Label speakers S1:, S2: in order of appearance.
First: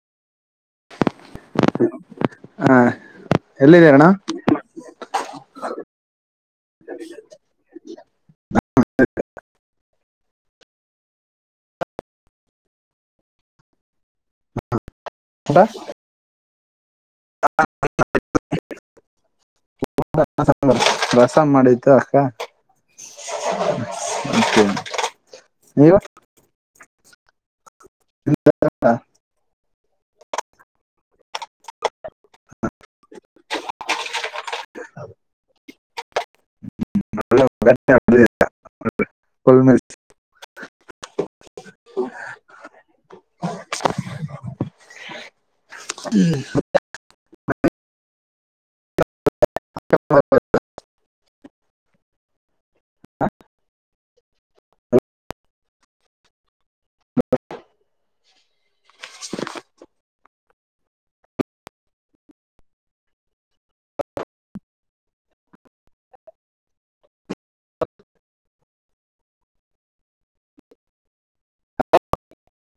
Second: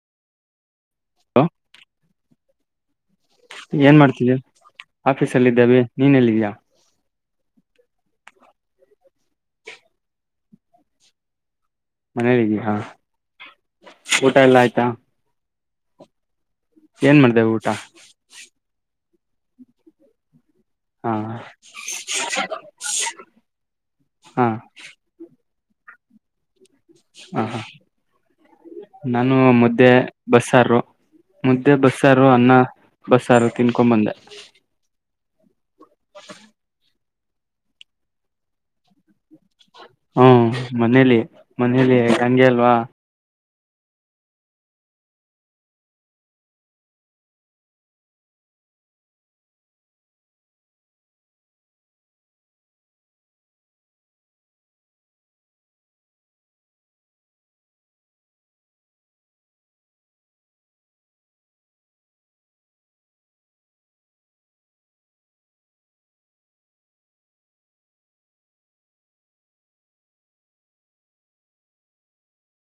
S1: Hello
S2: ಹಾ
S1: ಏನ
S2: ಎಲ್ಲಿದ್ದೀರ ಅಣ್ಣ
S1: ಮಾಡ್ತೀದಿಯಾ ಆಫೀಸಲ್ಲಿ ಇದೆವೆ ನೀನ ಎಲ್ಲಿದೀಯಾ.
S2: ತರ್ತೀಟೊ.
S1: ಮನೆಲಿದಿಯಾ ಊಟಾ ಎಲ್ಲಾ ಆಯ್ತಾ.
S2: ಊಟಾ
S1: ಏನ ಮಾಡ್ದೆ ಊಟಾ.
S2: ತಾಲೀಪಟ್ಟಿ. ಅನ್ನಾ ಸಾರು
S1: ಹಾ
S2: ರಸಂ ಮಾಡಿತು ಅಕ್ಕಾ.
S1: ಹಾ
S2: ಮತ್ತೆ ನೀವು.
S1: ಹಾ ಹಾ ನಾನು ಮದ್ದೆ. ಬಸ್ಸಾರು ಮುದ್ದೆ ಬಸ್ಸಾರು ಅನ್ನಾ ಬಸ್ಸಾರು ತಿನ್ಕೊ ಬಂದೆ.
S2: ಹೆಂತಾದು
S1: ಟಕ್
S2: ಮಾದೇವ ಬೆಟ್ಟ ಅಪ್ಪದೆ.
S1: ಹು ಮನೇಲಿ ಮನೇಲಿ ಹಂಗೆ ಅಲ್ವಾ.
S2: ಹು